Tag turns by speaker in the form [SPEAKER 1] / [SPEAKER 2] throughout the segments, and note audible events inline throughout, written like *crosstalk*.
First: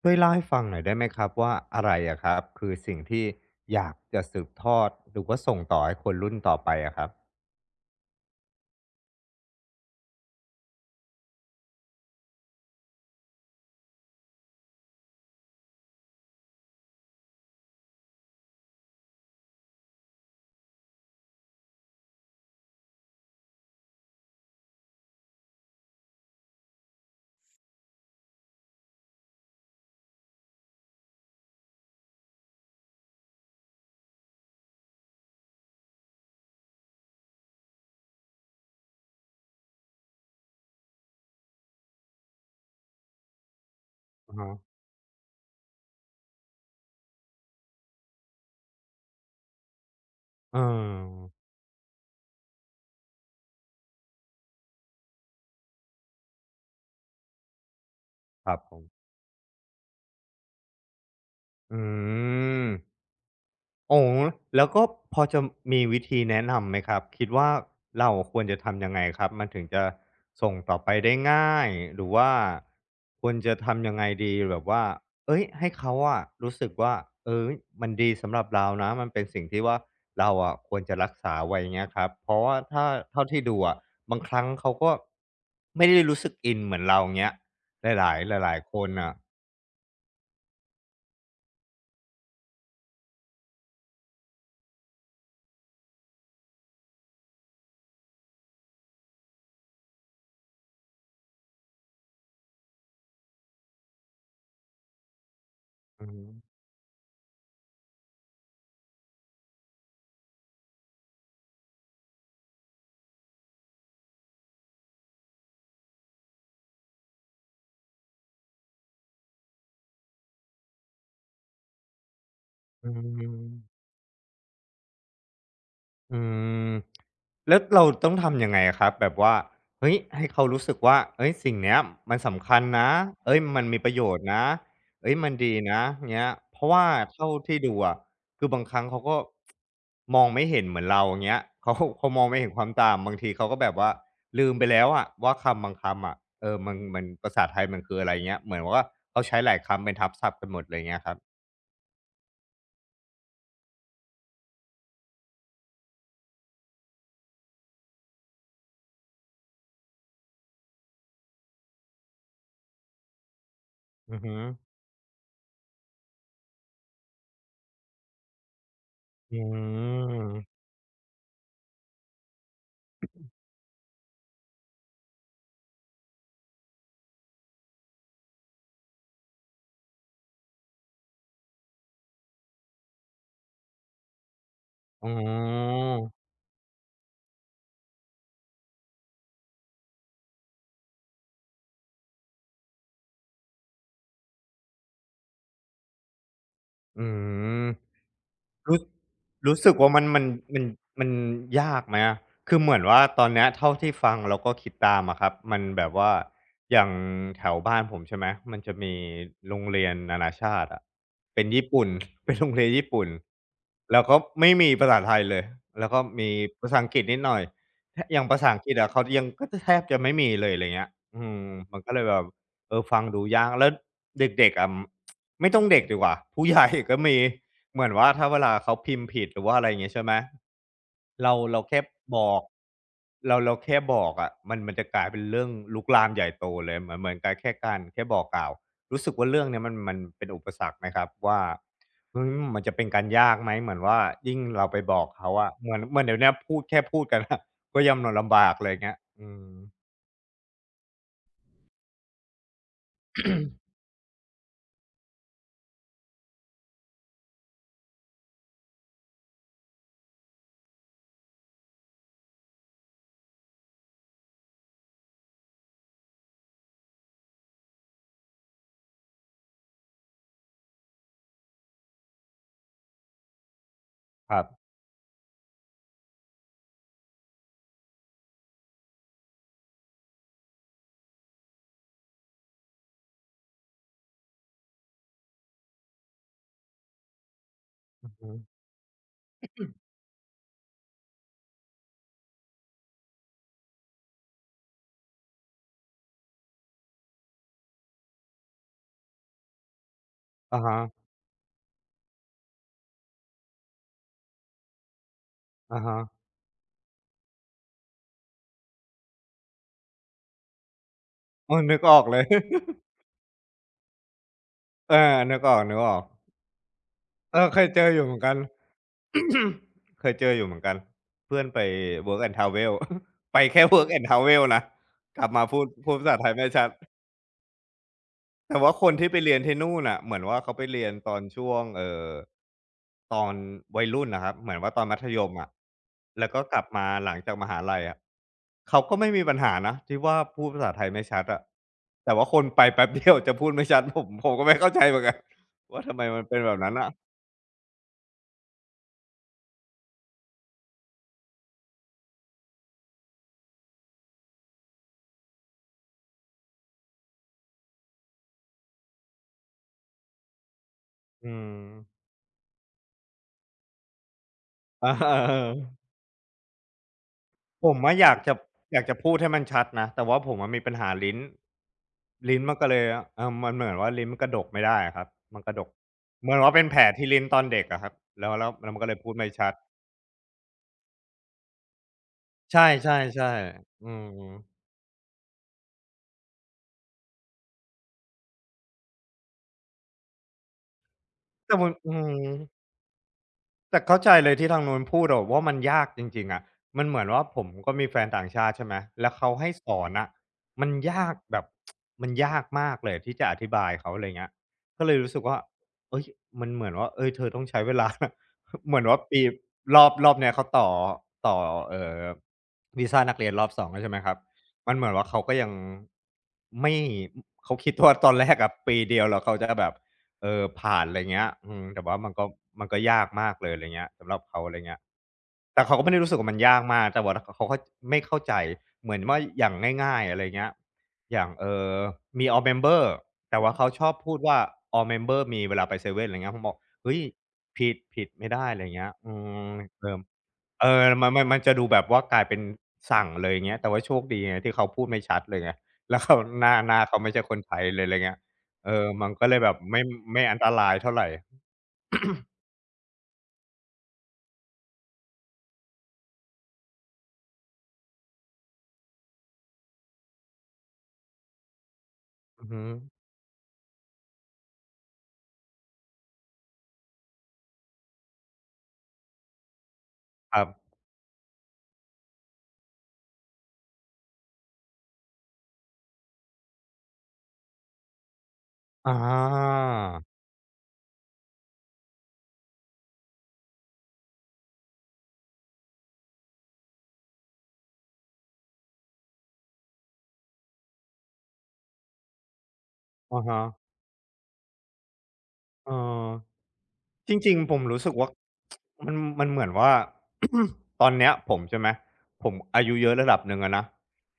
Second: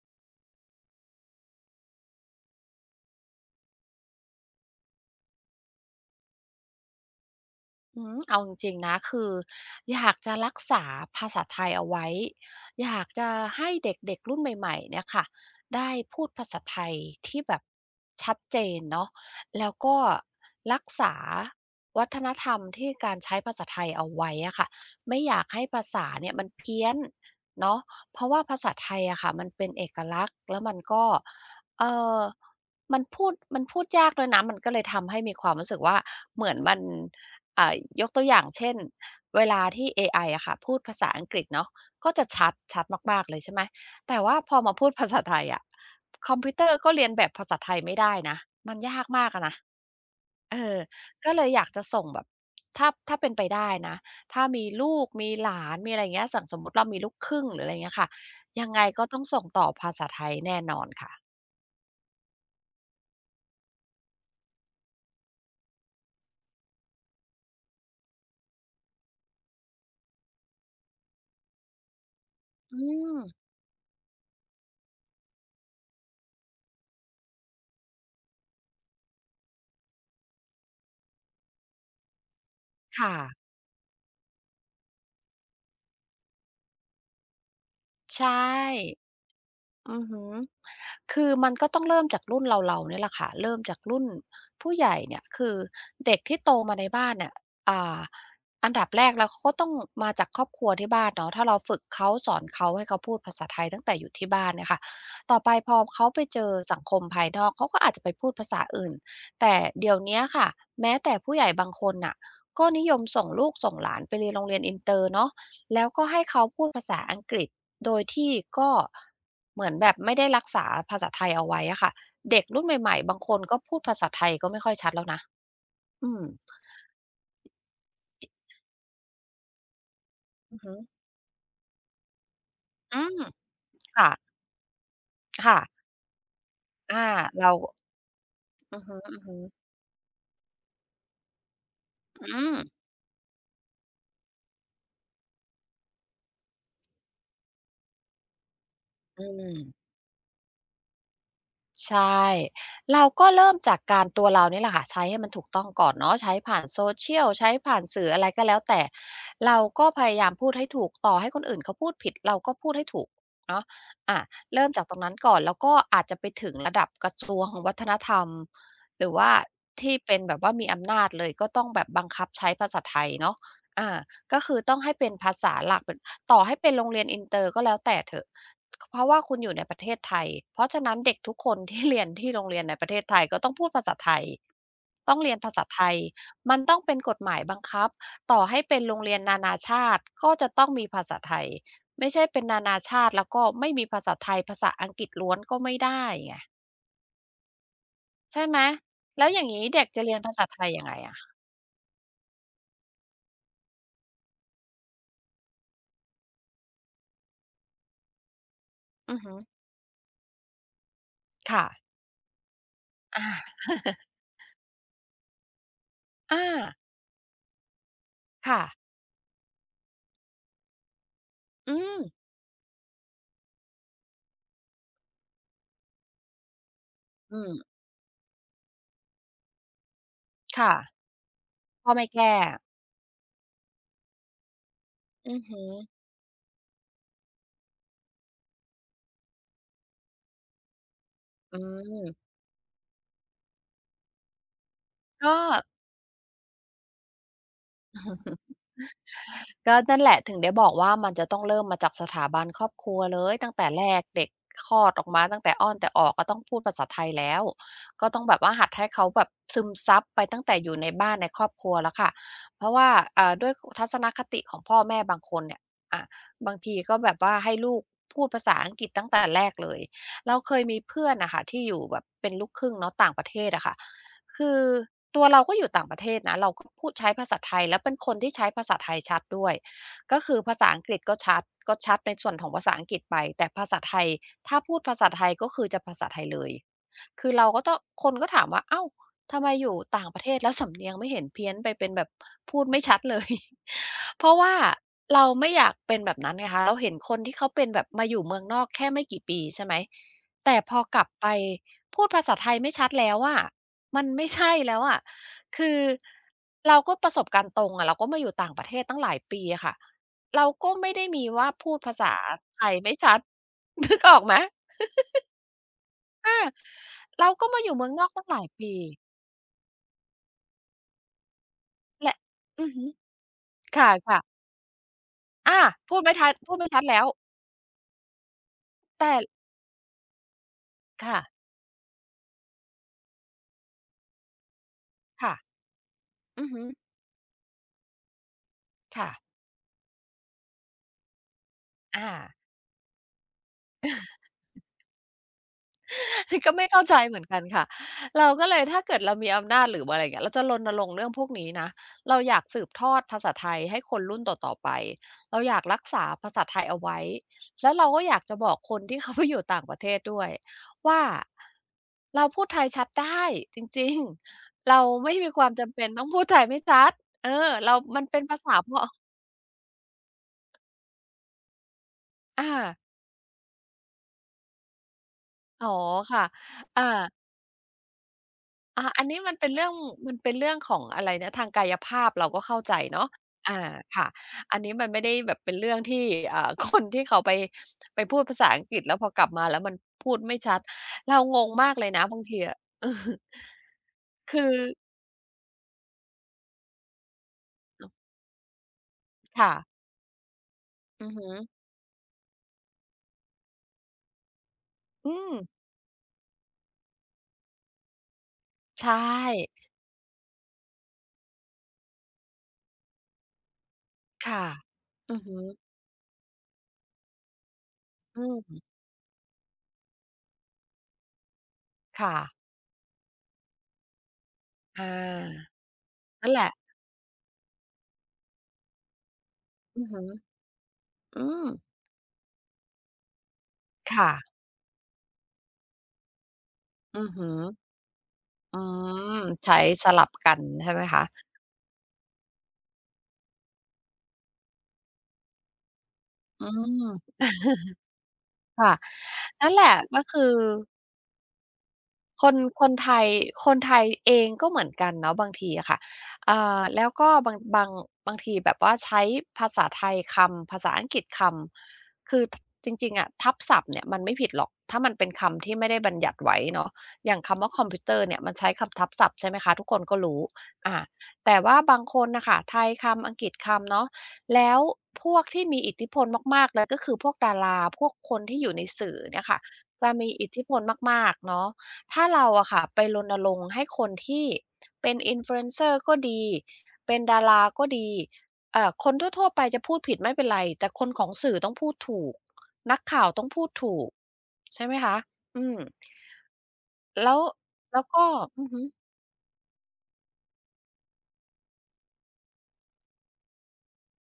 [SPEAKER 1] ช่วยเล่าให้ฟังหน่อยได้ไหมครับว่าอะไรอะครับคือสิ่งที่อยากจะสืบทอดหรือว่าส่งต่อให้คนรุ่นต่อไปอะครับ
[SPEAKER 2] อืมเอาจริงๆนะคืออยากจะรักษาภาษาไทยเอาไว้อยากจะให้เด็กๆรุ่นใหม่ๆเนี่ยค่ะได้พูดภาษาไทยที่แบบชัดเจนเนาะแล้วก็รักษาวัฒนธรรมที่การใช้ภาษาไทยเอาไว้อะค่ะไม่อยากให้ภาษาเนี่ยมันเพี้ยนเนาะเพราะว่าภาษาไทยอะค่ะมันเป็นเอกลักษณ์แล้วมันก็เออมันพูดยากด้วยนะมันก็เลยทำให้มีความรู้สึกว่าเหมือนมัน อ่ายกตัวอย่างเช่นเวลาที่เอไออะค่ะพูดภาษาอังกฤษเนาะก็จะชัดมากๆเลยใช่ไหมแต่ว่า
[SPEAKER 1] อะ
[SPEAKER 2] พ
[SPEAKER 1] ฮะ
[SPEAKER 2] อมาพูดภาษาไทยอะคอมพิวเตอร์ก็เรียนแบบภาษาไทยไม่ได้นะมันยากมากอะนะเอ
[SPEAKER 1] เออ
[SPEAKER 2] อก็เลยอยากจะส่งแบบถ้าเป็นไปได้นะถ้ามีลูกมีหลานมีอะไรเงี้ยสั่งสมมุติเรามีลูกครึ่งหรืออะไรยเงี้ยค่ะ
[SPEAKER 1] ครับ
[SPEAKER 2] ยัง
[SPEAKER 1] ผ
[SPEAKER 2] ไง
[SPEAKER 1] ม
[SPEAKER 2] ก็ต้องส่งต่อภาษาไทยแน่นอนค่ะ
[SPEAKER 1] อืม อ๋อแล้วก็พอจะมีวิธีแนะนำไหมครับคิดว่าเราควรจะทำยังไงครับ มันถึงจะส่งต่อไปได้ง่าย หรือว่า
[SPEAKER 2] อืม
[SPEAKER 1] ควรจะทำยังไงดีแบบว่าเฮ้ยให้เขาอะรู้สึกว่าเฮ้ยมันดีสำหรับเรานะมันเป็นสิ่งที่ว่าเราอะควรจะรักษาไว้อย่างเงี้ยครับเพราะว่าถ้า
[SPEAKER 2] ค่ะ
[SPEAKER 1] เท่าที่ดูอะบางครั้งเขาก็ไม่ได้รู้สึกอินเหมือนเราอย่างเงี้ยหลา
[SPEAKER 2] ใช่
[SPEAKER 1] ยๆหลายๆคนน่ะ
[SPEAKER 2] อือฮึคือมันก็ต้องเริ่มจากรุ่นเราๆเนี่ยแหละค่ะเริ่มจากรุ่นผู้ใหญ่เนี่ยคือเด็กที่โตมาในบ้านเนี่ยอ่าอันดับแรกแล้วเขาก็ต้องมาจากครอบครัวที่บ้านเนาะถ้าเราฝึกเขาสอนเขาให้เขาพูดภาษาไทยตั้งแต่อยู่ที่บ้านเนี่ยค่ะต่อไปพอ
[SPEAKER 1] อื
[SPEAKER 2] เขา
[SPEAKER 1] อ
[SPEAKER 2] ไป
[SPEAKER 1] ฮึ
[SPEAKER 2] เจอสังคมภายนอกเขาก็อาจจะไปพูดภาษาอื่นแต่เดี๋ยวเนี้ยค่ะแม้แต่ผู้ใหญ่บางคนน่ะก็นิยมส่งลูกส่งหลานไปเรียนโรงเรียนอินเตอร์เนาะ แล้วก็ให้เขาพูดภาษาอังกฤษโดยที่ก็เหมือนแบบไม่ได้รักษาภาษาไทยเอาไว้อะค่ะเด็กรุ่นให
[SPEAKER 1] อื
[SPEAKER 2] ม่ๆบางคนก็พูด
[SPEAKER 1] ม
[SPEAKER 2] ภาษาไทยก็ไม่ค่อยชัดแล้วนะอื
[SPEAKER 1] อื
[SPEAKER 2] ม
[SPEAKER 1] มแล้วเราต้องทำยังไงครับแบบว่าเฮ้ยให้เขา
[SPEAKER 2] อือ
[SPEAKER 1] รู้
[SPEAKER 2] ฮึ
[SPEAKER 1] สึกว่าเฮ้ยสิ่งเนี้ยมันสำคัญนะ
[SPEAKER 2] อืม
[SPEAKER 1] เฮ้ยมันมีประโย
[SPEAKER 2] ค่ะ
[SPEAKER 1] ชน์นะเฮ้ยมันดี
[SPEAKER 2] ค่ะ
[SPEAKER 1] นะเงี้ยเพราะว่า
[SPEAKER 2] อา
[SPEAKER 1] เท่า
[SPEAKER 2] เรา
[SPEAKER 1] ที่ดูอะคือบางค
[SPEAKER 2] อื
[SPEAKER 1] รั้
[SPEAKER 2] อ
[SPEAKER 1] ง
[SPEAKER 2] ฮึ
[SPEAKER 1] เขาก็
[SPEAKER 2] ๆ
[SPEAKER 1] มองไม่เห็นเหมือนเราเงี้ย *laughs* เขามอง
[SPEAKER 2] อื
[SPEAKER 1] ไม่เห็น
[SPEAKER 2] ม
[SPEAKER 1] ความต่างบางทีเขาก็แบบว่าลืมไปแล้วอะว่าคำบางคำอะเออมันภาษาไทยมันคืออะไรเงี้ยเหมือนว่าเขา
[SPEAKER 2] อื
[SPEAKER 1] ใช้ห
[SPEAKER 2] ม
[SPEAKER 1] ลายคำเป็นทับศัพท์กันหมดเลยเงี้ยครับ
[SPEAKER 2] ใช่เราก็เริ่มจากการตัวเรานี่แหละค่ะใช้ให้มันถูกต้องก่อนเนาะใช้ผ่าน Social ใช้ผ่านสื่ออะไรก็แล้วแต่เราก็พยายามพูดให้ถูกต่อให้คนอื่นเขาพูดผิดเราก็พูดให้ถูกเนาะ
[SPEAKER 1] อื
[SPEAKER 2] อา
[SPEAKER 1] อฮึ
[SPEAKER 2] เริ่มจากตรงนั้นก่อนแล้วก็อาจจะไปถึงระดับกระทรวงวัฒนธรรมหรือว่า
[SPEAKER 1] อื
[SPEAKER 2] ที่เป็น
[SPEAKER 1] ม
[SPEAKER 2] แบบว่ามีอำนาจเลยก็ต้องแบบบังคับใช้ภาษาไทยเนาะอาก็คือต้องให้เป็นภาษาหลักเป็นต่อให้เป็นโรงเรียนอินเตอร์ก็แล้วแต่เถอะ เพราะว่าคุณอยู่ในประเทศไทย เพราะฉะนั้นเด็กทุกคนที่เรียนที่โรงเรียนในประเทศไทยก็ต้องพูดภาษาไทย
[SPEAKER 1] อ๋
[SPEAKER 2] ต้องเรียนภาษาไทย
[SPEAKER 1] อ
[SPEAKER 2] มันต้องเป็นกฎหมายบังคับ ต่อให้เป็นโรงเรียนนานาชาติก็จะต้องมีภาษาไทย ไม่ใช่เป็นนานาชาติแล้วก็ไม่มีภาษาไทยภาษาอังกฤษล้วนก็ไม่ได้ไง
[SPEAKER 1] อืม
[SPEAKER 2] ใช่ไหม
[SPEAKER 1] รู้
[SPEAKER 2] แล้วอย่าง
[SPEAKER 1] รู้
[SPEAKER 2] งี้
[SPEAKER 1] สึก
[SPEAKER 2] เด็ก
[SPEAKER 1] ว่า
[SPEAKER 2] จะเรียนภาษาไท
[SPEAKER 1] มัน
[SPEAKER 2] ยยังไง
[SPEAKER 1] มัน
[SPEAKER 2] อะ
[SPEAKER 1] ยากไหมอะคือเหมือนว่าตอนเนี้ยเท่าที่ฟังแล้วก็คิดตามอะครับมันแบบว่าอย่างแถวบ้านผมใช่ไหมมันจะมี
[SPEAKER 2] อือฮึ
[SPEAKER 1] โรงเรียนนานาชาติอะเป็น
[SPEAKER 2] ค่ะ
[SPEAKER 1] ญี่ปุ่น *laughs* เป็นโรงเรียนญี่ปุ่น
[SPEAKER 2] อา
[SPEAKER 1] แล้วก็ไม่มีภาษาไทยเลย แล้วก็มี
[SPEAKER 2] *laughs* อา
[SPEAKER 1] ภาษาอังกฤษนิดหน่อยถอย่างภาษาอั
[SPEAKER 2] ค่ะ
[SPEAKER 1] งกฤษอะเขายังก็จะแทบจะไม่มีเลยไรเงี้ยอืม
[SPEAKER 2] อื
[SPEAKER 1] มันก็
[SPEAKER 2] ม
[SPEAKER 1] เลยแบบ เออฟังดูยากแล้วเด็กๆอะไม่ต้องเด็กดีกว่า *laughs* ผู้ใหญ่ก็มี
[SPEAKER 2] อืม
[SPEAKER 1] เหมือนว่าถ้าเวลาเขาพิมพ์ผิดหรือว่าอะไรอย่างงี้ใช่ไหม
[SPEAKER 2] ค่ะ
[SPEAKER 1] เราแค่
[SPEAKER 2] ก็ไม่
[SPEAKER 1] บ
[SPEAKER 2] แก้
[SPEAKER 1] อกเราแค่บอกอะมันจะกลายเป็น
[SPEAKER 2] อือ
[SPEAKER 1] เรื่อง
[SPEAKER 2] ฮึ
[SPEAKER 1] ลุกลามใหญ่โตเลยเหมือนกับแค่การแค่บอกกล่าวรู้สึกว่าเรื่องเนี้ยมันเป็นอุปสรรคไหมครับว่า
[SPEAKER 2] อืม
[SPEAKER 1] เฮ้ยมันจะเป็นการยากไหมเหมือนว่ายิ่งเราไปบอกเขา
[SPEAKER 2] ก็
[SPEAKER 1] อะเหมือนเหมือนเดี๋ยวเนี้ยพูดแค่พูดกันอะก็ยำนลำบากเลยอเงี้ยอืม
[SPEAKER 2] ก็นั่นแหละถึงได้บอกว่ามันจะต้องเริ่มมาจากสถาบันครอบครัวเลยตั้งแต่แรกเด็กคลอดออกมาตั้งแต่อ้อนแต่ออกก็ต้องพูดภาษาไทยแล้วก็ต้องแบบว่าหัดให้เขาแบบซึมซับไปตั้งแต่อยู่ในบ้านในครอบครัวแล้วค่ะเพราะว่าด้วยทัศนคติของพ่อแม่บางคนเนี่ยอะบางทีก็แบบว่าให้ลูกพูดภาษาอังกฤษตั้งแต่แรกเลยเราเคยมีเพื่อนนะค่ะที่อยู่แบบเป็นลูกครึ่งเนาะต่างประเทศอะค่ะ
[SPEAKER 1] ครั
[SPEAKER 2] คือ
[SPEAKER 1] บ
[SPEAKER 2] ตัวเราก็อยู่ต่างประเทศนะเราก็พูดใช้ภาษาไทยแล้วเป็นคนที่ใช้ภาษาไทยชัดด้วยก็คือภาษาอังกฤษก็ชัดก็ชัดในส่วนของภาษาอังกฤษไปแต่ภาษาไทยถ้าพูดภาษาไทยก็คือจะภาษาไทยเลยคือเราก็ต้องค
[SPEAKER 1] อือ
[SPEAKER 2] นก็
[SPEAKER 1] ฮึ
[SPEAKER 2] ถามว่าอ้าวทำไมอยู่ต่างประเทศแล้วสำเนียงไม่เห็นเพี้ยนไปเป็นแบบพูดไม่ชัดเลย *laughs* เพราะว่าเราไม่อยากเป็นแบบนั้นไงคะเราเห็นคนที่เขาเป็นแบบมาอยู่เมืองนอกแค่ไม่กี่ปีใช่ไหมแต่
[SPEAKER 1] อะ
[SPEAKER 2] พ
[SPEAKER 1] ฮะ
[SPEAKER 2] อกลับไปพูดภาษาไทยไม่ชัดแล้วอะ มันไม่ใช่แล้วอะคือ
[SPEAKER 1] อะฮะ
[SPEAKER 2] เราก็ประสบการณ์ตรงอะเราก็มาอยู่ต่างประเทศตั้งหลายปีอะค่ะเราก็ไม่ได้มีว่า
[SPEAKER 1] เออ
[SPEAKER 2] พู
[SPEAKER 1] นึ
[SPEAKER 2] ด
[SPEAKER 1] กอ
[SPEAKER 2] ภา
[SPEAKER 1] อก
[SPEAKER 2] ษา
[SPEAKER 1] เลย
[SPEAKER 2] ไท
[SPEAKER 1] *laughs*
[SPEAKER 2] ยไม่ชัด *laughs* นึกออกไหม
[SPEAKER 1] เออนึกออกๆ
[SPEAKER 2] อาเรา
[SPEAKER 1] เอ
[SPEAKER 2] ก็
[SPEAKER 1] อเค
[SPEAKER 2] มา
[SPEAKER 1] ย
[SPEAKER 2] อยู่
[SPEAKER 1] เจ
[SPEAKER 2] เมื
[SPEAKER 1] อ
[SPEAKER 2] อง
[SPEAKER 1] อ
[SPEAKER 2] น
[SPEAKER 1] ยู่
[SPEAKER 2] อก
[SPEAKER 1] เหมือน
[SPEAKER 2] ตั้ง
[SPEAKER 1] กั
[SPEAKER 2] ห
[SPEAKER 1] น
[SPEAKER 2] ลายปี
[SPEAKER 1] *coughs* เคยเจออยู่เหมือนกัน เพื่อนไป
[SPEAKER 2] และ
[SPEAKER 1] Work and
[SPEAKER 2] อือ
[SPEAKER 1] Travel
[SPEAKER 2] ฮึ
[SPEAKER 1] *laughs* ไปแค่
[SPEAKER 2] ค
[SPEAKER 1] Work and
[SPEAKER 2] ่ะๆ
[SPEAKER 1] Travel นะ กลับมาพู
[SPEAKER 2] อา
[SPEAKER 1] ดพูด
[SPEAKER 2] พูด
[SPEAKER 1] ภา
[SPEAKER 2] ไม่
[SPEAKER 1] ษาไท
[SPEAKER 2] ทัด
[SPEAKER 1] ยไม่
[SPEAKER 2] พูด
[SPEAKER 1] ชั
[SPEAKER 2] ไม่
[SPEAKER 1] ด
[SPEAKER 2] ชัดแล้ว
[SPEAKER 1] แต่ว่าคนที่
[SPEAKER 2] แต่
[SPEAKER 1] ไปเรียนที่นู่นน่ะเหมือนว่าเขาไปเรียนตอ
[SPEAKER 2] ค่ะ
[SPEAKER 1] นช่วงตอนวัยรุ่นน่ะครับเหมือนว่าตอนมัธยม
[SPEAKER 2] ค่ะ
[SPEAKER 1] อะแล้วก็
[SPEAKER 2] อือ
[SPEAKER 1] ก
[SPEAKER 2] ฮึ
[SPEAKER 1] ลับมาหลังจากมหาลัยอะเขาก็
[SPEAKER 2] ค่ะ
[SPEAKER 1] ไม่มีปัญหานะที่ว่าพูดภาษาไทยไม่ชัดอะ
[SPEAKER 2] อา
[SPEAKER 1] แต่ว่าคนไปแป๊บเดียวจะพูดไม่ชัดผมก็ไม่เข้าใจเหมือนกันว่าทำไมมันเป็น
[SPEAKER 2] *laughs* ก็
[SPEAKER 1] แบบ
[SPEAKER 2] ไม่
[SPEAKER 1] นั้น
[SPEAKER 2] เข้า
[SPEAKER 1] น่ะ
[SPEAKER 2] ใจเหมือนกันค่ะเราก็เลยถ้าเกิดเรามีอำนาจหรือว่าอะไรเงี้ยเราจะรณรงค์เรื่องพวกนี้นะเราอยากสืบทอดภาษาไทยให้คนรุ่นต่อๆไปเราอยากรักษาภาษาไทยเอาไว้แล้วเราก็อยากจะบอกคนที่เขาไปอยู่ต่างประเทศด้วยว่า
[SPEAKER 1] อืม
[SPEAKER 2] เราพูดไทยชัดได้จริงๆ เรา
[SPEAKER 1] อา *laughs*
[SPEAKER 2] ไม่มี
[SPEAKER 1] เอ
[SPEAKER 2] ความ
[SPEAKER 1] อ
[SPEAKER 2] จำเป็นต้องพูดไทยไม่ชัด เออ
[SPEAKER 1] ผ
[SPEAKER 2] เรา
[SPEAKER 1] มอะ
[SPEAKER 2] มัน
[SPEAKER 1] อยา
[SPEAKER 2] เป็
[SPEAKER 1] ก
[SPEAKER 2] น
[SPEAKER 1] จะ
[SPEAKER 2] ภาษาพ
[SPEAKER 1] พูดให้มันชัดนะแต่ว่าผมอะมีปัญหาลิ้นลิ้น
[SPEAKER 2] อา
[SPEAKER 1] มันก็เลยมันเหมือนว่าลิ้นมันกระดกไม่ได้อะครับมันกระด
[SPEAKER 2] อ๋อ
[SPEAKER 1] ก
[SPEAKER 2] ค่ะ
[SPEAKER 1] เหมือนว่าเป็นแผ
[SPEAKER 2] อา
[SPEAKER 1] ลที่ลิ้นตอนเด็กอะครับแล้วมัน
[SPEAKER 2] อา
[SPEAKER 1] ก็เลย
[SPEAKER 2] อัน
[SPEAKER 1] พูด
[SPEAKER 2] นี้
[SPEAKER 1] ไม่
[SPEAKER 2] มันเป็
[SPEAKER 1] ชั
[SPEAKER 2] น
[SPEAKER 1] ด
[SPEAKER 2] เรื่องมันเป็นเรื่องของอะไรนะทางกายภาพเราก็เข้า
[SPEAKER 1] ใช่
[SPEAKER 2] ใจเนาะอา
[SPEAKER 1] ๆๆอื
[SPEAKER 2] ค่ะ
[SPEAKER 1] ม
[SPEAKER 2] อันนี้มันไม่ได้แบบเป็นเรื่องที่*laughs* คนที่เขาไปพูดภาษาอังกฤษแล้วพอกลับมาแล้วมันพูดไม่ชัดเรางง
[SPEAKER 1] แต่มั
[SPEAKER 2] มา
[SPEAKER 1] น
[SPEAKER 2] กเลย
[SPEAKER 1] อื
[SPEAKER 2] นะ
[SPEAKER 1] ม
[SPEAKER 2] บางทีอะ *laughs*
[SPEAKER 1] แต่เข้าใจเลย
[SPEAKER 2] คื
[SPEAKER 1] ที่
[SPEAKER 2] อ
[SPEAKER 1] ทางนู้นพูดอะว่ามันยากจริงๆอะมันเหมือนว่าผมก็มีแฟนต่างชาติใช่ไหมแล้วเขาให้
[SPEAKER 2] ค่ะ
[SPEAKER 1] สอนน่ะมัน
[SPEAKER 2] อื
[SPEAKER 1] ยา
[SPEAKER 2] อ
[SPEAKER 1] ก
[SPEAKER 2] หื
[SPEAKER 1] แบบมันยากมากเลยที่จะอธิบายเขาอะไรเงี้ยก็เลย
[SPEAKER 2] ออื
[SPEAKER 1] รู้สึก
[SPEAKER 2] ม
[SPEAKER 1] ว่าเฮ้ยมันเหมือนว่าเฮ้ยเธอต้องใช้เวลานะ *laughs* เหมือน
[SPEAKER 2] ใช่
[SPEAKER 1] ว่าปีรอบเนี้ยเขาต่อเอ่อวีซานักเรียนรอบ2แล้วใช่ไหมครับ
[SPEAKER 2] ค่ะ
[SPEAKER 1] มันเหมือนว่า
[SPEAKER 2] อื
[SPEAKER 1] เขา
[SPEAKER 2] อ
[SPEAKER 1] ก็
[SPEAKER 2] ฮึ
[SPEAKER 1] ยัง
[SPEAKER 2] อ
[SPEAKER 1] ไม่เขาคิดว่าตอน
[SPEAKER 2] อื
[SPEAKER 1] แรกอะ
[SPEAKER 2] ม
[SPEAKER 1] ปีเดียวแล้วเขาจะแบบ เออผ่านอะไรเงี้ยอืมแต่ว่ามัน
[SPEAKER 2] ค่ะ
[SPEAKER 1] ก็มันก็ยากมากเลยอะไรเงี้ยสำหรับเขาอะไรเงี้
[SPEAKER 2] อ
[SPEAKER 1] ย
[SPEAKER 2] า
[SPEAKER 1] แต่เขาก็ไม่ได้รู้สึก
[SPEAKER 2] นั่
[SPEAKER 1] ว่า
[SPEAKER 2] น
[SPEAKER 1] มัน
[SPEAKER 2] แหละ
[SPEAKER 1] ยากมากแต่ว่าเขาก็ไม่เข้าใจเหมือนว่าอย่าง
[SPEAKER 2] อือ
[SPEAKER 1] ง่า
[SPEAKER 2] หื
[SPEAKER 1] ย
[SPEAKER 2] อ
[SPEAKER 1] ๆอะไรเงี้ยอ
[SPEAKER 2] อื
[SPEAKER 1] ย่าง
[SPEAKER 2] ม
[SPEAKER 1] มี all member แต่ว่าเขาชอบ
[SPEAKER 2] ค่ะ
[SPEAKER 1] พูดว่า all member มีเวลาไปเซเว่นอะไรเงี้ยผมบอกเฮ้ย
[SPEAKER 2] อือหือ
[SPEAKER 1] ผิดไม่ได้
[SPEAKER 2] อื
[SPEAKER 1] อะไรเงี้ยอื
[SPEAKER 2] ม
[SPEAKER 1] ม
[SPEAKER 2] ใช้
[SPEAKER 1] เอ
[SPEAKER 2] ส
[SPEAKER 1] อ
[SPEAKER 2] ลับกัน
[SPEAKER 1] เอ
[SPEAKER 2] ใช่ไหม
[SPEAKER 1] อ
[SPEAKER 2] คะ
[SPEAKER 1] มันจะดูแบบว่ากลายเป็นสั่งเลยเงี้ยแต่ว่าโชคดีไงที่เขาพูดไม่ชัดเลยไงแล้วเขาห
[SPEAKER 2] อื
[SPEAKER 1] น้าหน้าเขาไม่
[SPEAKER 2] ม
[SPEAKER 1] ใช่คนไทยเลยอะไรเงี้ย เอ
[SPEAKER 2] ค่ะ
[SPEAKER 1] อมันก็เลย
[SPEAKER 2] นั่
[SPEAKER 1] แบ
[SPEAKER 2] น
[SPEAKER 1] บ
[SPEAKER 2] แหละก็
[SPEAKER 1] ไม่
[SPEAKER 2] คือ
[SPEAKER 1] อันตรายเท่าไร
[SPEAKER 2] คนคนไทยคนไทยเองก็เหมือนกันเนาะบางทีอะค่ะอ่าแล้วก็บางบางทีแบบว่าใช้ภาษาไทยคำภาษาอังกฤษคำคือ
[SPEAKER 1] อือฮึ
[SPEAKER 2] จริงๆอะทับศัพท์เนี่ยมันไม่ผิดหรอกถ้ามันเป็นคำที่ไม่ได้บัญญัติไว้เนาะอย่างคำว่าคอมพิวเตอร์เนี่ยมันใช้คำทับศัพท์ใช่ไหมคะทุกคนก็รู้
[SPEAKER 1] ครั
[SPEAKER 2] อา
[SPEAKER 1] บ
[SPEAKER 2] แต่ว่าบางคนน่ะค่ะไทยคำอังกฤษคำเนาะแล้วพวกที่มีอิทธิพลมากๆเลยก็คือพวกดาราพวกคนที่อยู่ใน
[SPEAKER 1] อ
[SPEAKER 2] สื่อเนี่ยค่ะ
[SPEAKER 1] า
[SPEAKER 2] จะมีอิทธิพลมากๆเนาะ ถ้าเราอะค่ะไปรณรงค์ให้คนที่เป็น Influencer ก็ดีเป็นดาราก็ดีคนทั่วๆไปจะพูดผิดไม่เป็นไรแต่คนของสื่อต้องพูดถูกนักข่าว
[SPEAKER 1] อะ
[SPEAKER 2] ต้อง
[SPEAKER 1] ฮะ
[SPEAKER 2] พูดถูกใช่ไหมคะอืม
[SPEAKER 1] เออ จ
[SPEAKER 2] แล้ว
[SPEAKER 1] ริงๆผมรู้สึก
[SPEAKER 2] ก็
[SPEAKER 1] ว่า
[SPEAKER 2] อือฮึ
[SPEAKER 1] มันเหมือนว่า *coughs* ตอนเนี้ยผมใช่ไหมผมอายุเยอะระดับหนึ่งอะนะ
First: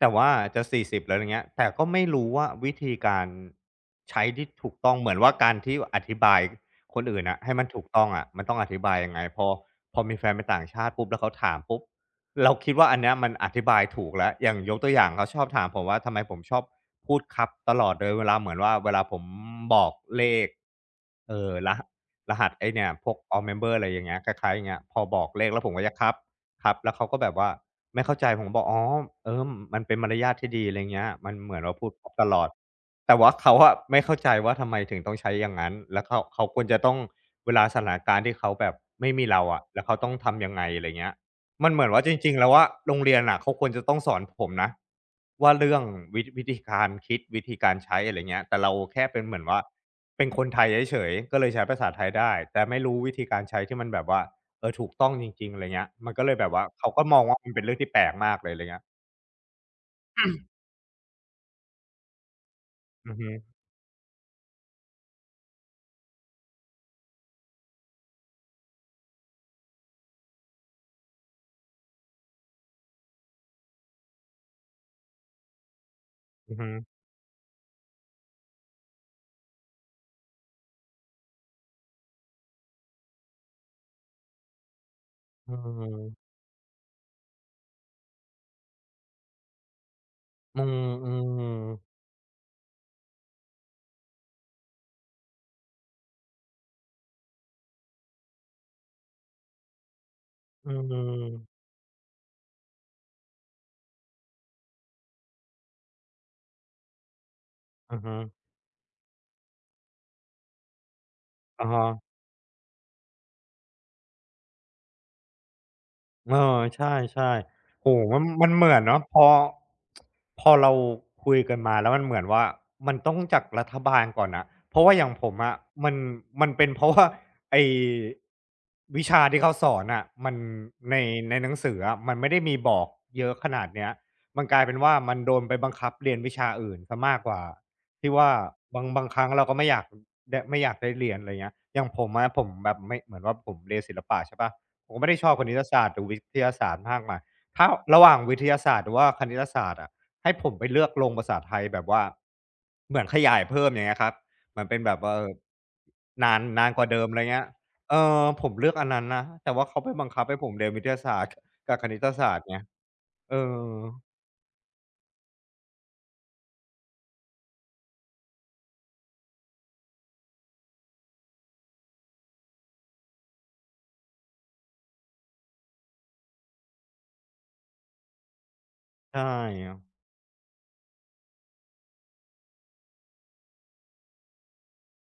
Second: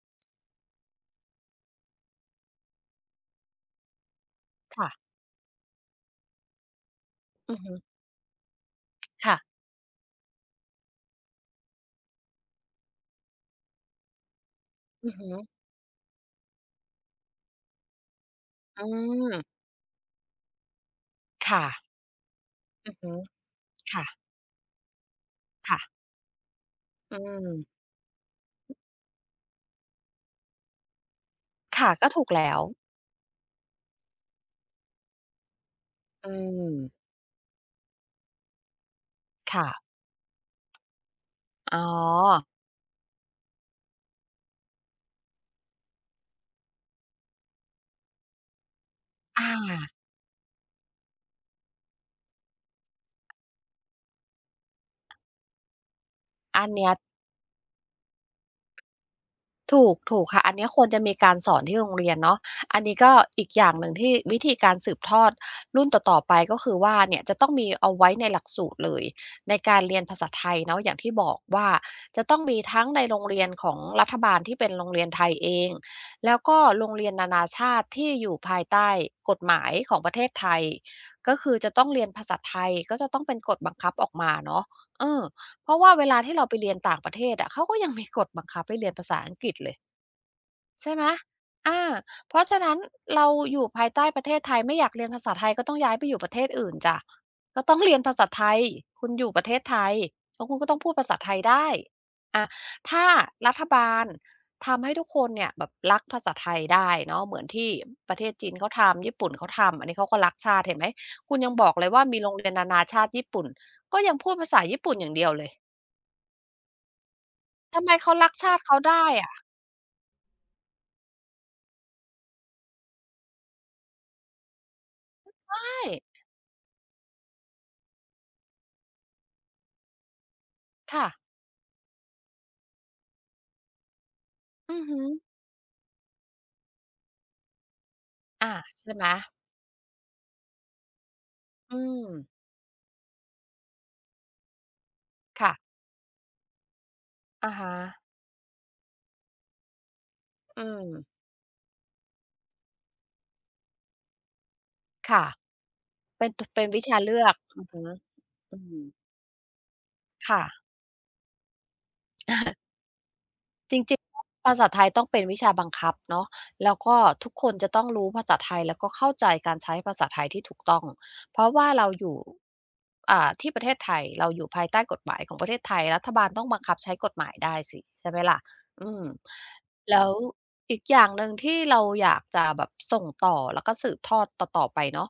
[SPEAKER 1] แต่ว่าจะ40แล้วอย่างเงี้ยแต่ก็ไม่รู้ว่าวิธีการใช้ที่ถูก
[SPEAKER 2] ค่ะ
[SPEAKER 1] ต้องเหมือนว่าการที่อธิบายคนอื่นน่ะ
[SPEAKER 2] อื
[SPEAKER 1] ให้
[SPEAKER 2] อ
[SPEAKER 1] มัน
[SPEAKER 2] ฮึ
[SPEAKER 1] ถูกต้องอะมันต้องอธิบายยังไง
[SPEAKER 2] ค่ะ
[SPEAKER 1] พอมีแฟนเป็นต่างชาติปุ๊บแล้วเขาถามปุ๊บเราคิดว่าอันเนี้ยมันอธิบายถูกแล้วอย่างยกตัวอย่า
[SPEAKER 2] อื
[SPEAKER 1] ง
[SPEAKER 2] อฮึ
[SPEAKER 1] เขาชอบถามผมว่าทำไมผมชอบพูดครับตลอดเลยเวลาเหมือนว่า
[SPEAKER 2] อื
[SPEAKER 1] เวลาผม
[SPEAKER 2] ม
[SPEAKER 1] บอกเลข
[SPEAKER 2] ค่ะ
[SPEAKER 1] รหะ รหัสไอ้เนี่ย
[SPEAKER 2] อือ
[SPEAKER 1] พ
[SPEAKER 2] ฮึ
[SPEAKER 1] วก all member อะไรอย่า
[SPEAKER 2] ค่ะ
[SPEAKER 1] งเงี้ยคล้ายๆอย่างเงี้ยพอบอกเลขแล้วผม
[SPEAKER 2] ค่ะ
[SPEAKER 1] ก็จะครับครับแล้วเขา
[SPEAKER 2] อื
[SPEAKER 1] ก็แบบว่า
[SPEAKER 2] ม
[SPEAKER 1] ไม่เข้าใจผมก็บอกอ๋อเออมันเป็นมารยาทที่ดีอะไรเงี้ยมันเหมือนเราพู
[SPEAKER 2] ค่ะ
[SPEAKER 1] ดค
[SPEAKER 2] ก็
[SPEAKER 1] รบ
[SPEAKER 2] ถู
[SPEAKER 1] ต
[SPEAKER 2] ก
[SPEAKER 1] ลอ
[SPEAKER 2] แล้
[SPEAKER 1] ด
[SPEAKER 2] ว
[SPEAKER 1] แต่ว่าเขาอะไม่เข้าใจว่าทำไมถึงต้องใช้อย่างงั้นแล้วเขา
[SPEAKER 2] อื
[SPEAKER 1] เขาควรจะต้อง
[SPEAKER 2] ม
[SPEAKER 1] เวลาสถานการณ์ที่เขาแบบไม่มีเราอะ
[SPEAKER 2] ค่ะ
[SPEAKER 1] แล้วเขาต้องทำยังไงอะไรเงี้ยมัน
[SPEAKER 2] อ๋อ
[SPEAKER 1] เหมือนว่าจริงๆแล้วอะโรงเรียนน่ะเขาควรจะต้องสอนผมนะว่าเรื่องวิธีการคิดวิธีการใช้อะไรเงี้ยแต่เราแค่เป็นเหมือน
[SPEAKER 2] อา
[SPEAKER 1] ว่า เป็นคนไทยเฉยๆก็เลยใช้ภาษาไทยได้ แต่ไม่รู้วิธีการใช้ที่มันแบบว่าเออถูกต้องจริงๆอะไรเงี้ยมันก็เลยแบบ
[SPEAKER 2] อั
[SPEAKER 1] ว่า
[SPEAKER 2] นเนี้
[SPEAKER 1] เขา
[SPEAKER 2] ย
[SPEAKER 1] ก็มองว่ามันเป็นเรื่องที่แปลกมากเลยอะไรเงี้ย
[SPEAKER 2] ถูกค่ะอันเนี้ยควรจะมีการสอนที่โรงเรียนเนาะอันนี้ก็
[SPEAKER 1] อือฮึ
[SPEAKER 2] อีกอย่างหนึ่งที่วิธีการสืบทอดรุ่นต่อๆไปก็คือว่าเนี่ยจะต้องมีเอาไว้ในหลักสูตรเลยในการเรียนภาษาไทยเนาะอย่างที่บอกว่าจะต้องมีทั้งในโรงเรียนของรัฐบาลที่เป็นโรงเรียนไทยเองแล้ว
[SPEAKER 1] อื
[SPEAKER 2] ก็
[SPEAKER 1] อฮึ
[SPEAKER 2] โรงเรียนนานาชาติที่อยู่ภายใต้กฎหมายของประเทศไทยก็คือจะต้องเรียนภาษาไทยก็จะต้องเป็นกฎบังคับออกมาเนาะเออ
[SPEAKER 1] อื
[SPEAKER 2] เพราะว่าเวลา
[SPEAKER 1] ม
[SPEAKER 2] ที่เราไปเรียนต่างประเทศอะเขาก็ยังมีกฎบังคับให้เรียนภาษาอังกฤษเลยใช่ไหม
[SPEAKER 1] อือ
[SPEAKER 2] อา
[SPEAKER 1] ๆ
[SPEAKER 2] เพราะฉะนั้นเราอยู่ภายใต้ประเทศไทยไม่อยากเรียนภาษาไทยก็ต้องย้ายไปอยู่ประเทศอื่นจ้ะก็ต้องเรียนภาษาไทยคุณอยู่ประเทศไทยแล้วคุณก็
[SPEAKER 1] อื
[SPEAKER 2] ต้อง
[SPEAKER 1] อ
[SPEAKER 2] พูด
[SPEAKER 1] อือ
[SPEAKER 2] ภา
[SPEAKER 1] ฮ
[SPEAKER 2] ษาไทย
[SPEAKER 1] ึ
[SPEAKER 2] ได้อาถ้ารัฐบาลทำให้ทุกคนเนี่ยแบบรักภาษาไทยได้เนาะเหมือนที่ประเทศ
[SPEAKER 1] อ
[SPEAKER 2] จีนเขาทำญี่ปุ่นเขาทำอันนี้เขาก็รักชาติเห็นไหมคุณยังบ
[SPEAKER 1] อะ
[SPEAKER 2] อก
[SPEAKER 1] ฮะ
[SPEAKER 2] เลยว่ามีโรงเรียนนานาชาติญี่ปุ่นก็ยังพูดภาษาญี่ปุ่นอย่างเดียวเลย
[SPEAKER 1] เออใช่
[SPEAKER 2] ทำ
[SPEAKER 1] ๆ
[SPEAKER 2] ไม
[SPEAKER 1] โอ้
[SPEAKER 2] เขา
[SPEAKER 1] โฮมัน
[SPEAKER 2] รัก
[SPEAKER 1] มัน
[SPEAKER 2] ชาติ
[SPEAKER 1] เหมื
[SPEAKER 2] เขา
[SPEAKER 1] อนเนาะ
[SPEAKER 2] ได้
[SPEAKER 1] พอ
[SPEAKER 2] อะ
[SPEAKER 1] พอเราคุยกันมาแล้วมันเหมือนว่ามันต้องจากรัฐบาลก่อนน่ะเพราะว่าอย่างผมอะมั
[SPEAKER 2] ใช่
[SPEAKER 1] นมันเป็นเพราะว่าไอ้วิชาที่เขาสอนน่ะมันใน
[SPEAKER 2] ค่ะ
[SPEAKER 1] ในหนังสืออะมันไม่ได้มีบอกเยอะขนาดเนี้ยมันกลายเป็
[SPEAKER 2] อื
[SPEAKER 1] น
[SPEAKER 2] อ
[SPEAKER 1] ว่า
[SPEAKER 2] ฮึ
[SPEAKER 1] มันโดนไปบังคับเรียนวิชาอื่นเสียมากกว่าที่ว่า
[SPEAKER 2] อา
[SPEAKER 1] บาง
[SPEAKER 2] ใช่ไห
[SPEAKER 1] บา
[SPEAKER 2] ม
[SPEAKER 1] งครั้งเราก็ไม่อยากไม่อยากได้เรียนอะไรเงี้ยอ
[SPEAKER 2] อื
[SPEAKER 1] ย่างผ
[SPEAKER 2] ม
[SPEAKER 1] มอะผมแบบไม่เหมือนว่าผมเรียนศิลปะใช่เปล่า ผมก็ไม่ได้ชอบคณิต
[SPEAKER 2] ค่ะ
[SPEAKER 1] ศาสตร์หรือวิทยาศาสตร์มากมาย
[SPEAKER 2] อะ
[SPEAKER 1] ถ้า
[SPEAKER 2] ฮะ
[SPEAKER 1] ระหว่างวิทยาศาสตร์หรือว่าคณิตศาสตร์อะให้ผม
[SPEAKER 2] อื
[SPEAKER 1] ไปเลื
[SPEAKER 2] ม
[SPEAKER 1] อกลงภาษาไทยแบบว่าเหมือนขยายเพิ่มอย่างเงี้ยครับเหมือนเป็นแบบว่า
[SPEAKER 2] ค่ะเป็น
[SPEAKER 1] นาน
[SPEAKER 2] ตเป็
[SPEAKER 1] นา
[SPEAKER 2] น
[SPEAKER 1] นก
[SPEAKER 2] วิ
[SPEAKER 1] ว่า
[SPEAKER 2] ชา
[SPEAKER 1] เดิมอะ
[SPEAKER 2] เลื
[SPEAKER 1] ไร
[SPEAKER 2] อก
[SPEAKER 1] เงี้ย
[SPEAKER 2] อือฮึ
[SPEAKER 1] เออผม
[SPEAKER 2] อื
[SPEAKER 1] เลือก
[SPEAKER 2] ม
[SPEAKER 1] อันนั้นนะแต่ว่าเขาไปบังคับให้
[SPEAKER 2] ค่ะ
[SPEAKER 1] ผมเรียนวิทยาศาสตร์กับคณิตศาสตร์ไงเออ
[SPEAKER 2] จริงๆ ภาษาไทยต้องเป็นวิชาบังคับเนาะแล้วก็ทุกคนจะต้องรู้ภาษาไทยแล้วก็เข้าใจการใช้ภาษาไทยที่ถูกต้อง เพราะว่าเราอยู่อ่าที่ประเทศไทยเราอยู่ภายใต้กฎหมายของประเทศไทยรัฐบาลต้องบังคับใช้กฎหมายได้สิใช่ไหมล่ะอืม
[SPEAKER 1] ใช่
[SPEAKER 2] แล้วอีกอย่างหนึ่งที่เราอยากจะแบบส่งต่อแล้วก็สืบทอดต่อๆไปเนาะ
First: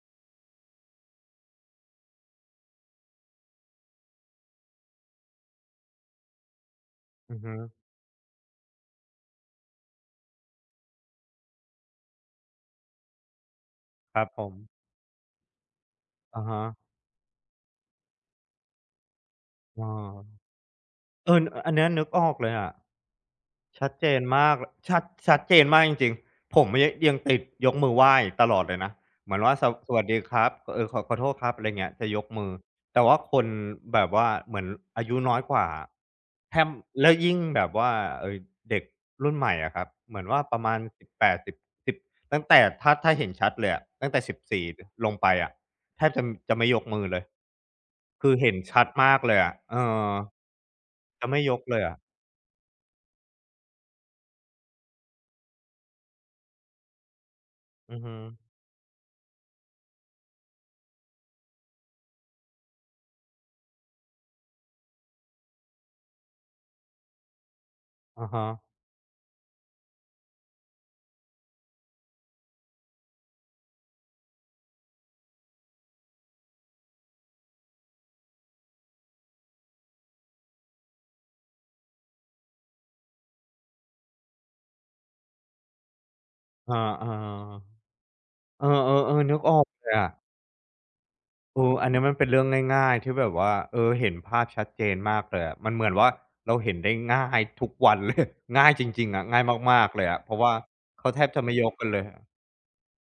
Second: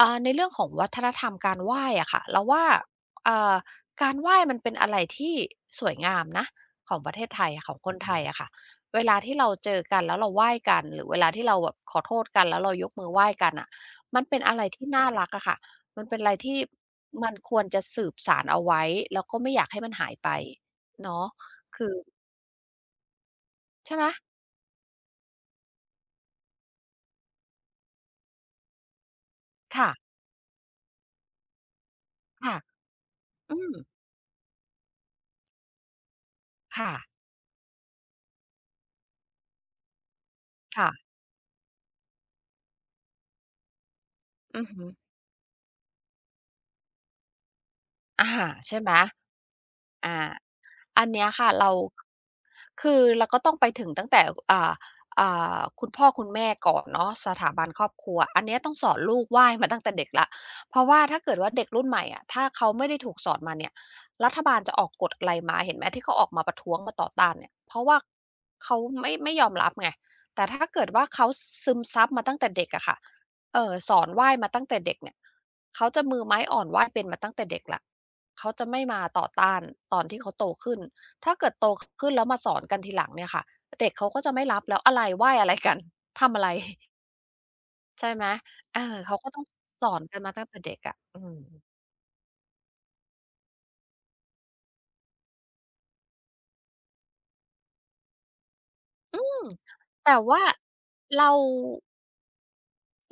[SPEAKER 2] อ่าในเรื่องของวัฒนธรรมการไหว้อะค่ะเราว่าอ่าการไหว้มันเป็นอะไรที่สวยงามนะ ของประเทศ
[SPEAKER 1] อื
[SPEAKER 2] ไท
[SPEAKER 1] อ
[SPEAKER 2] ย
[SPEAKER 1] ฮึ
[SPEAKER 2] อะของคนไทยอะค่ะเวลาที่เราเจอกันแล้วเราไหว้กันหรือเวลาที่เราแบบขอโทษกันแล้วเรายกมือไหว้กันน่ะ
[SPEAKER 1] ค
[SPEAKER 2] มั
[SPEAKER 1] รั
[SPEAKER 2] น
[SPEAKER 1] บ
[SPEAKER 2] เป็
[SPEAKER 1] ผ
[SPEAKER 2] น
[SPEAKER 1] ม
[SPEAKER 2] อะไรที่น่ารักอะค่ะมันเป็นอะไร
[SPEAKER 1] อะ
[SPEAKER 2] ที่
[SPEAKER 1] ฮะ
[SPEAKER 2] มันควรจะสืบสานเอาไว้แล้วก็ไม่อยาก
[SPEAKER 1] เอ
[SPEAKER 2] ให้มันหายไป
[SPEAKER 1] อ
[SPEAKER 2] เนาะ
[SPEAKER 1] เอออันเนี้
[SPEAKER 2] คื
[SPEAKER 1] ย
[SPEAKER 2] อ
[SPEAKER 1] นึกออกเลยอะ ชัด
[SPEAKER 2] ใช่ไหม
[SPEAKER 1] เจนมากชัดเจนมากจริงๆผมยังติดยกมือไหว้ตลอดเลยนะเหมือนว่า
[SPEAKER 2] ค่ะ
[SPEAKER 1] สวัสดีครับเออขอโทษครับอะไรเงี้ยจะยกมือ
[SPEAKER 2] ค่ะ
[SPEAKER 1] แต่ว่าคน
[SPEAKER 2] อืม
[SPEAKER 1] แบบว่าเหมือนอายุน้อยกว่าแทบ
[SPEAKER 2] ค่ะ
[SPEAKER 1] แล้วยิ่งแบบว่าเอ่อเด็กรุ่นใหม่อะครับเหมือนว่าประมาณ
[SPEAKER 2] ค่ะ
[SPEAKER 1] 1ิบแปดสิบสิบตั้งแต่ถ้าเห็นชัดเลยอะตั้งแต่สิบสี
[SPEAKER 2] อือฮึ
[SPEAKER 1] 4ลงไปอะแทบจะจะไม่ยกมือเลย
[SPEAKER 2] อา
[SPEAKER 1] คือเห็น
[SPEAKER 2] ใช่
[SPEAKER 1] ชัด
[SPEAKER 2] ไหม
[SPEAKER 1] มากเลยอะเออ
[SPEAKER 2] อา อันเนี้
[SPEAKER 1] จะ
[SPEAKER 2] ย
[SPEAKER 1] ไม่
[SPEAKER 2] ค่ะ
[SPEAKER 1] ยก
[SPEAKER 2] เรา
[SPEAKER 1] เลยอะ
[SPEAKER 2] คือเราก็ต้องไปถึงตั้งแต่อ่าอ่คุณพ่อคุณแม่ก่อนเนาะสถาบันครอบ
[SPEAKER 1] อือ
[SPEAKER 2] ครั
[SPEAKER 1] ฮึ
[SPEAKER 2] วอันเนี้ยต้องสอนลูกไหว้มาตั้งแต่เด็กแล้วเพราะว่าถ้าเกิดว่าเด็กรุ่นใหม่อะถ้าเขาไม่ได้ถูกสอนมาเนี่ยรัฐบาลจะออกกฎอะไรมาเห็นไหมที่เขาออกมาประท้วงมาต่อต้านเนี่ยเพราะว่า
[SPEAKER 1] อะฮะ
[SPEAKER 2] เขาไม่ยอมรับไงแต่ถ้าเกิดว่าเขาซึมซับมาตั้งแต่เด็กอะค่ะสอนไหว้มาตั้งแต่เด็กเนี่ยเขาจะมือไม้อ่อนไหว้เป็นมาตั้งแต่เด็กแล้ว เขาจะไม่มาต่อต้านตอนที่เขาโตขึ้นถ้าเกิดโตขึ้นแล้วมาสอนกันทีหลังเนี่ยค่ะเด็กเขาก็จะไม่รับแล้วอะไรไหว้อะไรกัน *laughs* ทำอะไร
[SPEAKER 1] อา
[SPEAKER 2] *laughs*
[SPEAKER 1] ๆ
[SPEAKER 2] ใช่ไหม
[SPEAKER 1] เออ
[SPEAKER 2] เอาเขา
[SPEAKER 1] ๆ
[SPEAKER 2] ก็
[SPEAKER 1] ๆนึ
[SPEAKER 2] ต้
[SPEAKER 1] ก
[SPEAKER 2] อง
[SPEAKER 1] ออก
[SPEAKER 2] ส
[SPEAKER 1] เล
[SPEAKER 2] อ
[SPEAKER 1] ย
[SPEAKER 2] น
[SPEAKER 1] อะ
[SPEAKER 2] กันมาตั้งแต่เด็กอะอืม
[SPEAKER 1] เอออันนี้มันเป็นเรื่องง่ายๆที่แบบว่าเออเห็นภาพชัดเจนมากเลยอะมันเหมือนว่าเราเห็นได้ง่ายทุกวันเลย *laughs* ง่ายจริงๆ
[SPEAKER 2] อื
[SPEAKER 1] อะ
[SPEAKER 2] ม
[SPEAKER 1] ง่ายมากๆเลย
[SPEAKER 2] แต่
[SPEAKER 1] อะเพราะ
[SPEAKER 2] ว่า
[SPEAKER 1] ว่าเขาแทบ
[SPEAKER 2] เรา
[SPEAKER 1] จะไม่ยกกันเลย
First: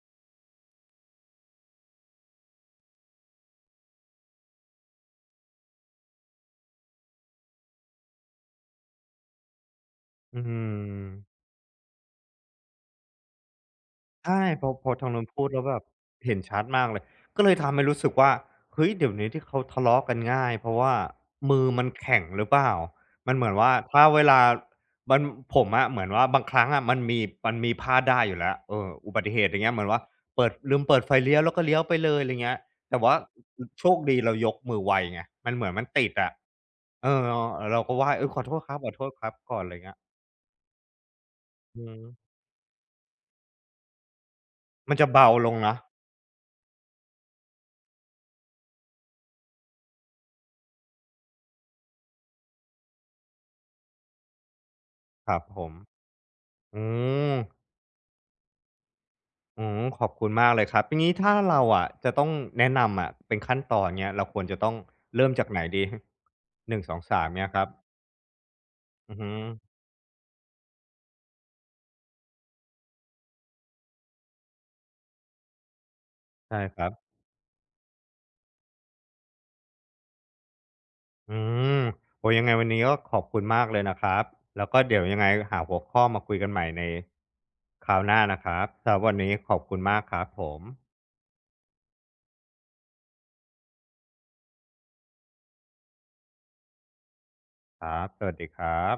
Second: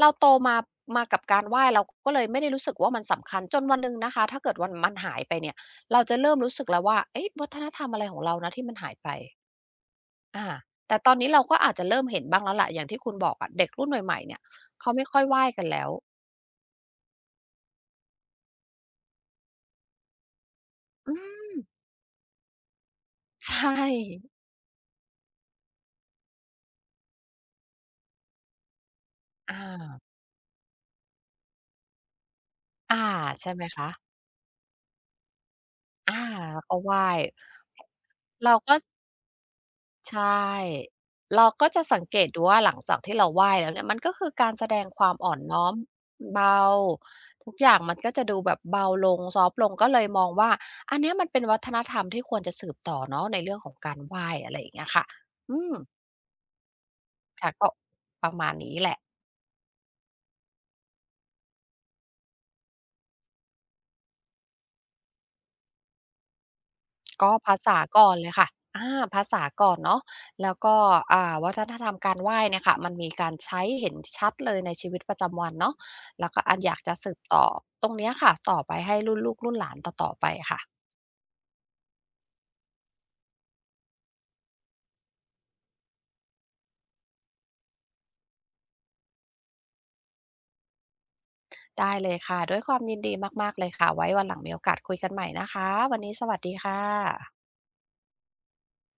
[SPEAKER 2] เราโตมามากับการไหว้เราก็เลยไม่ได้รู้สึกว่ามันสำคัญจนวันหนึ่งนะคะถ้าเกิดวันมันหายไปเนี่ยเราจะเริ่มรู้สึกแล้วว่าเอ๊ะวัฒนธรรมอะไรของเรานะที่มันหายไป
[SPEAKER 1] อื
[SPEAKER 2] อา
[SPEAKER 1] ม
[SPEAKER 2] แต่ตอนนี้เราก็อาจจะเริ่มเห็นบ้างแล้วแหละอย่างที่คุณบอกอะเด็กรุ่นใหม่ๆเนี่ย
[SPEAKER 1] ใช่พอพ
[SPEAKER 2] เขา
[SPEAKER 1] อ
[SPEAKER 2] ไม่
[SPEAKER 1] ทาง
[SPEAKER 2] ค่อ
[SPEAKER 1] นู้
[SPEAKER 2] ย
[SPEAKER 1] น
[SPEAKER 2] ไห
[SPEAKER 1] พู
[SPEAKER 2] ว้
[SPEAKER 1] ดแล้
[SPEAKER 2] กั
[SPEAKER 1] ว
[SPEAKER 2] น
[SPEAKER 1] แบ
[SPEAKER 2] แล้
[SPEAKER 1] บ
[SPEAKER 2] ว
[SPEAKER 1] เห็นชัดมากเลยก็เลยทำให้รู้สึกว่าเฮ้ยเดี๋ยวนี้ที่เขาทะเลาะกันง่ายเพราะว่า
[SPEAKER 2] อืม
[SPEAKER 1] มือมันแข็งหรือเปล่ามันเห
[SPEAKER 2] *laughs*
[SPEAKER 1] มือน
[SPEAKER 2] ใช่
[SPEAKER 1] ว่าถ้าเวลามันผมอะเหมือนว่าบางครั้งอะมันมีพลาดได้อยู่แล้วเอออุบัติเหตุ
[SPEAKER 2] อ
[SPEAKER 1] อย่างเงี้ยเหมือนว่า
[SPEAKER 2] า
[SPEAKER 1] เปิดลืมเปิดไฟเลี้ยวแล้วก็เลี้ยวไปเลยอะไรเงี้ย
[SPEAKER 2] อา
[SPEAKER 1] แต่ว่า
[SPEAKER 2] ใช่ไหม
[SPEAKER 1] โช
[SPEAKER 2] คะ
[SPEAKER 1] คดีเรายกมือไวไงมันเหมือนมันติด
[SPEAKER 2] อา
[SPEAKER 1] อะ
[SPEAKER 2] แล้วก็ไหว้
[SPEAKER 1] เออเราก็ไหว้เออ
[SPEAKER 2] เราก็
[SPEAKER 1] ขอโทษครับก่อนอะไรเงี้ย
[SPEAKER 2] ใช่เราก็
[SPEAKER 1] อื
[SPEAKER 2] จะสังเก
[SPEAKER 1] ม
[SPEAKER 2] ตดูว่าหลังจากที่เราไหว้แล้วเนี่ยมันก็คือการแสดง
[SPEAKER 1] มัน
[SPEAKER 2] ค
[SPEAKER 1] จะ
[SPEAKER 2] วาม
[SPEAKER 1] เบา
[SPEAKER 2] อ่อน
[SPEAKER 1] ลง
[SPEAKER 2] น้อม
[SPEAKER 1] นะ
[SPEAKER 2] เบาทุกอย่างมันก็จะดูแบบเบาลงซอฟต์ลงก็เลยมองว่าอันเนี้ยมันเป็นวัฒนธรรมที่ควรจะสืบต่อเนาะในเรื่องของการไหว้อะไรอย่างเงี้ยค่ะ
[SPEAKER 1] ครับ
[SPEAKER 2] อื
[SPEAKER 1] ผ
[SPEAKER 2] ม
[SPEAKER 1] มอืม
[SPEAKER 2] ค่ะก็ประมาณนี้แหละ
[SPEAKER 1] อืมขอบคุณมากเลยครับอย่างี้ถ้าเราอะจะต้องแนะนำอะเป็นขั้นตอนเนี้ยเราควรจะต้องเริ่มจากไหนดี *laughs* หนึ่งสองสาม
[SPEAKER 2] ก็
[SPEAKER 1] เนี้ย
[SPEAKER 2] ภา
[SPEAKER 1] ครับ
[SPEAKER 2] ษาก่อนเลยค่ะ
[SPEAKER 1] อือ
[SPEAKER 2] ภา
[SPEAKER 1] ฮึ
[SPEAKER 2] ษาก่อนเนาะแล้วก็วัฒนธรรมการไหว้เนี่ยค่ะมันมีการใช้เห็นชัดเลยในชีวิตประจำวันเนาะแล้วก็อั
[SPEAKER 1] ใช่
[SPEAKER 2] นอยา
[SPEAKER 1] ค
[SPEAKER 2] ก
[SPEAKER 1] รับ
[SPEAKER 2] จะสืบต่อตรงเนี้ยค่ะต่อไปให้รุ่นลูกรุ่นหลานต่อๆไปค่ะ
[SPEAKER 1] อืมโอ้ยังไงวันนี้ก็ขอบคุณมากเลยนะครับแล้วก็เดี๋ยวยังไงหาหัวข้อมาคุยกันใหม่ในคราวหน้านะครับสำหรับวันนี้ขอบคุณมากครับผม
[SPEAKER 2] ได้เลยค่ะ ด้วยความยินดีมากๆเลยค่ะไว้วันหลังมีโอกาสคุยกันใหม่นะคะวันนี้สวัสดีค่ะ
[SPEAKER 1] ครับสวัสดีครับ